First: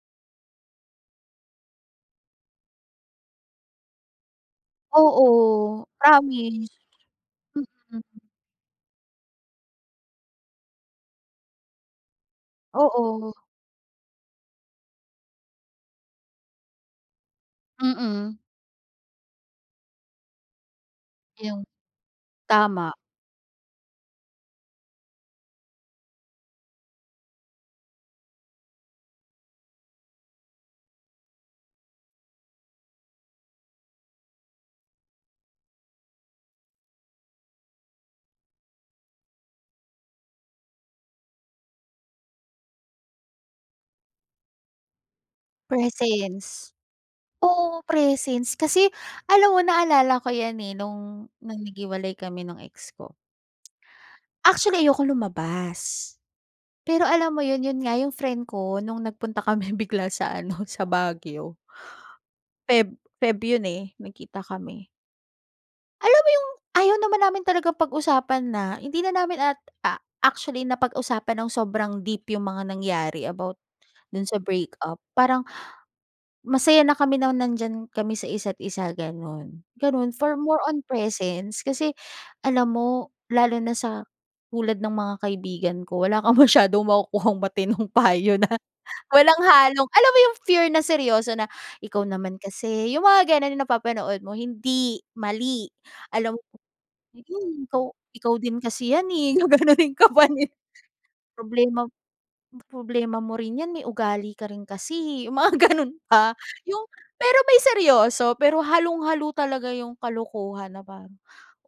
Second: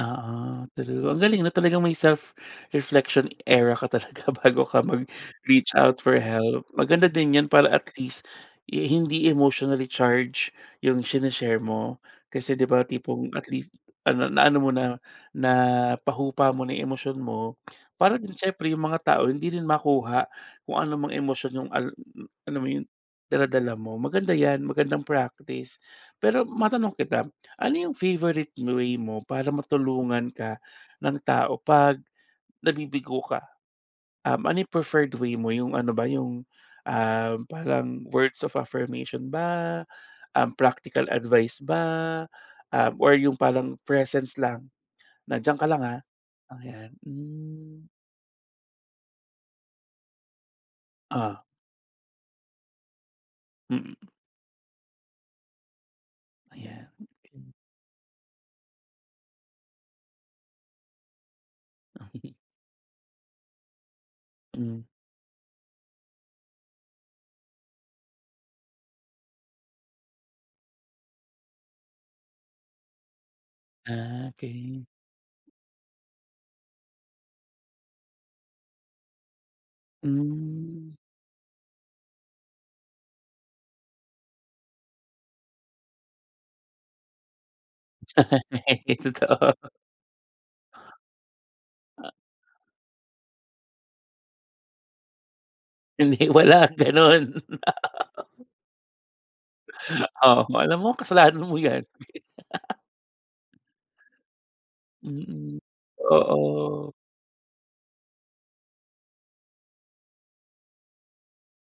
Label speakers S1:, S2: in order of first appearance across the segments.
S1: Oo, true. Ang galing, 'no, talagang may self-reflection era ka talaga bago ka mag-reach
S2: Oo,
S1: out for help.
S2: promise.
S1: Maganda din 'yan para, at least,
S2: Mm.
S1: eh, hindi emotionally-charged yung shine-share mo kasi, 'di ba,
S2: Oo.
S1: tipong at least, ah, na-ano mo na, napahupa mo na yung emosyon mo, para din
S2: Mm.
S1: siyempre, yung mga tao, hindi rin makuha kung ano mang emosyon
S2: Yung
S1: yung, al m m alam mo yun,
S2: tama.
S1: dala-dala mo. Maganda 'yan, magandang practice. Pero matanong kita, ano yung favorite m way mo para matulungan ka ng tao pag nabibigo ka? Um, ano yung preferred way mo? Yung ano ba yung, ah, parang words of affirmation ba, um, practical advice ba, um, or yung parang presence lang na, "Diyan ka lang, ah." oh,
S2: Presence.
S1: yan.
S2: Oo,
S1: Hmm.
S2: presence, kasi alam mo, naalala ko 'yan, eh, nung
S1: Oh.
S2: nung naghiwalay kami nung ex ko.
S1: Mm.
S2: Actually, ayokong lumabas.
S1: Ayan,
S2: Pero alam mo
S1: okey.
S2: 'yun, 'yun nga, yung friend ko, nung nagpunta kami bigla sa ano, sa Baguio. Feb Feb yun, eh, nag-kita
S1: Hmm.
S2: kami. Alam mo yung, ayaw naman namin talagang pag-usapan na, hindi na namin at, a actually, napag-usapan nang sobrang deep yung mga nangyari about dun
S1: Ah,
S2: sa break
S1: okey.
S2: up. Parang masaya na kami nang nandiyan kami sa isa't isa, gano'n. Gano'n, for more on
S1: Hmm.
S2: presence, kasi alam mo, lalo na sa tulad ng mga kaibigan ko, wala kang masyadong makukuhang matinong payo na walang
S1: Totoo.
S2: halong, alam mo yung, fear na seryoso na. "Ikaw
S1: Ha
S2: naman kasi." yung mga gano'n yung napapanood mo, "Hindi, mali."
S1: Hindi,
S2: alam mo
S1: wala gano'n.
S2: yung, go "Ikaw din kasi 'yan, eh." gaganunin ka pa ni
S1: Oo, alam mo kasalanan mo
S2: "Problema
S1: yan.
S2: problema mo rin 'yan, eh. May ugali ka rin kasi, eh." yung mga
S1: Mm,
S2: gano'n pa. Yung
S1: oo.
S2: pero may seryoso, pero halong-halo talaga yung kalokohan na parang,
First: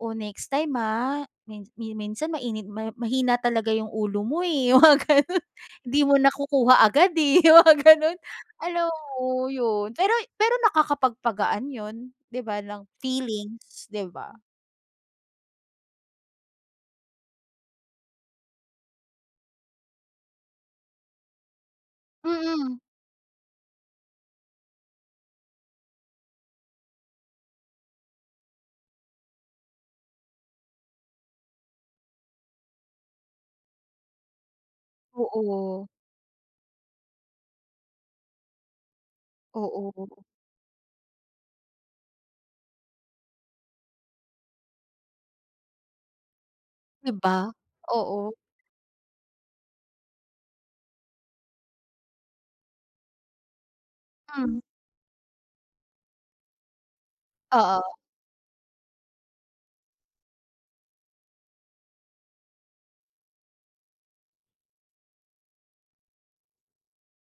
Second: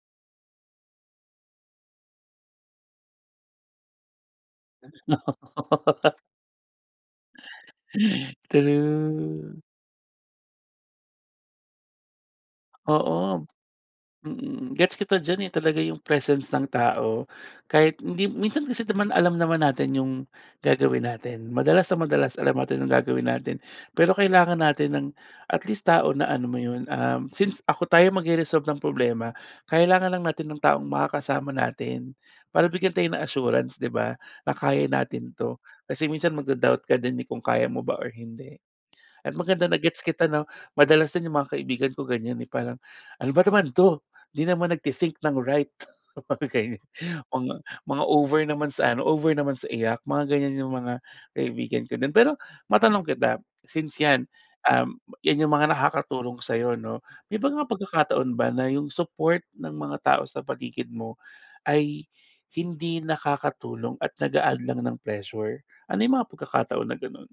S2: "Oh, next time, ah, min yun minsan mainit mahi mahina talaga yung ulo mo, eh," yung mga gano'n. "Hindi mo nakukuha agad, eh." yung mga gano'n. Hala, oo,
S1: True.
S2: yon. Pero y pero nakakapagpagaan 'yon, 'di ba, ng
S1: Oo.
S2: feelings, 'di ba?
S1: Mm, gets kita diyan, eh, talaga, yung presence ng tao, kahit hindi minsan kasi naman alam naman natin yung gagawin natin. Madalas na madalas, alam
S2: Mm.
S1: natin yung gagawin natin pero kailangan natin ng at least, tao na ano mo 'yun, um, since ako tayo magre-resolve ng problema, kailangan lang natin ng taong makakasama natin para bigyan tayo ng assurance, 'di ba, na kaya natin 'to.
S2: Oo.
S1: Kasi minsan, magda-doubt ka din, eh, kung kaya mo ba or hindi. At maganda na gets
S2: Oo.
S1: kita, 'no? Madalas din yung mga kaibigan ko, ganyan, eh, parang, "Ano ba naman 'to? Hindi naman nagte-think nang right," okey.
S2: Di ba?
S1: Mga mga
S2: Oo.
S1: over naman sa ano, over naman sa iyak, mga ganyan yung mga kaibigan ko din. Pero matanong kita, since, 'yan,
S2: Hmm.
S1: um, 'yan yung mga nakakatulong sa'yo, 'no, may mga
S2: Oo.
S1: pagkakataon ba na yung support ng mga tao sa paligid mo ay hindi nakakatulong at nag-a-add lang ng pressure? Ano yung mga pagkakataon na gano'n?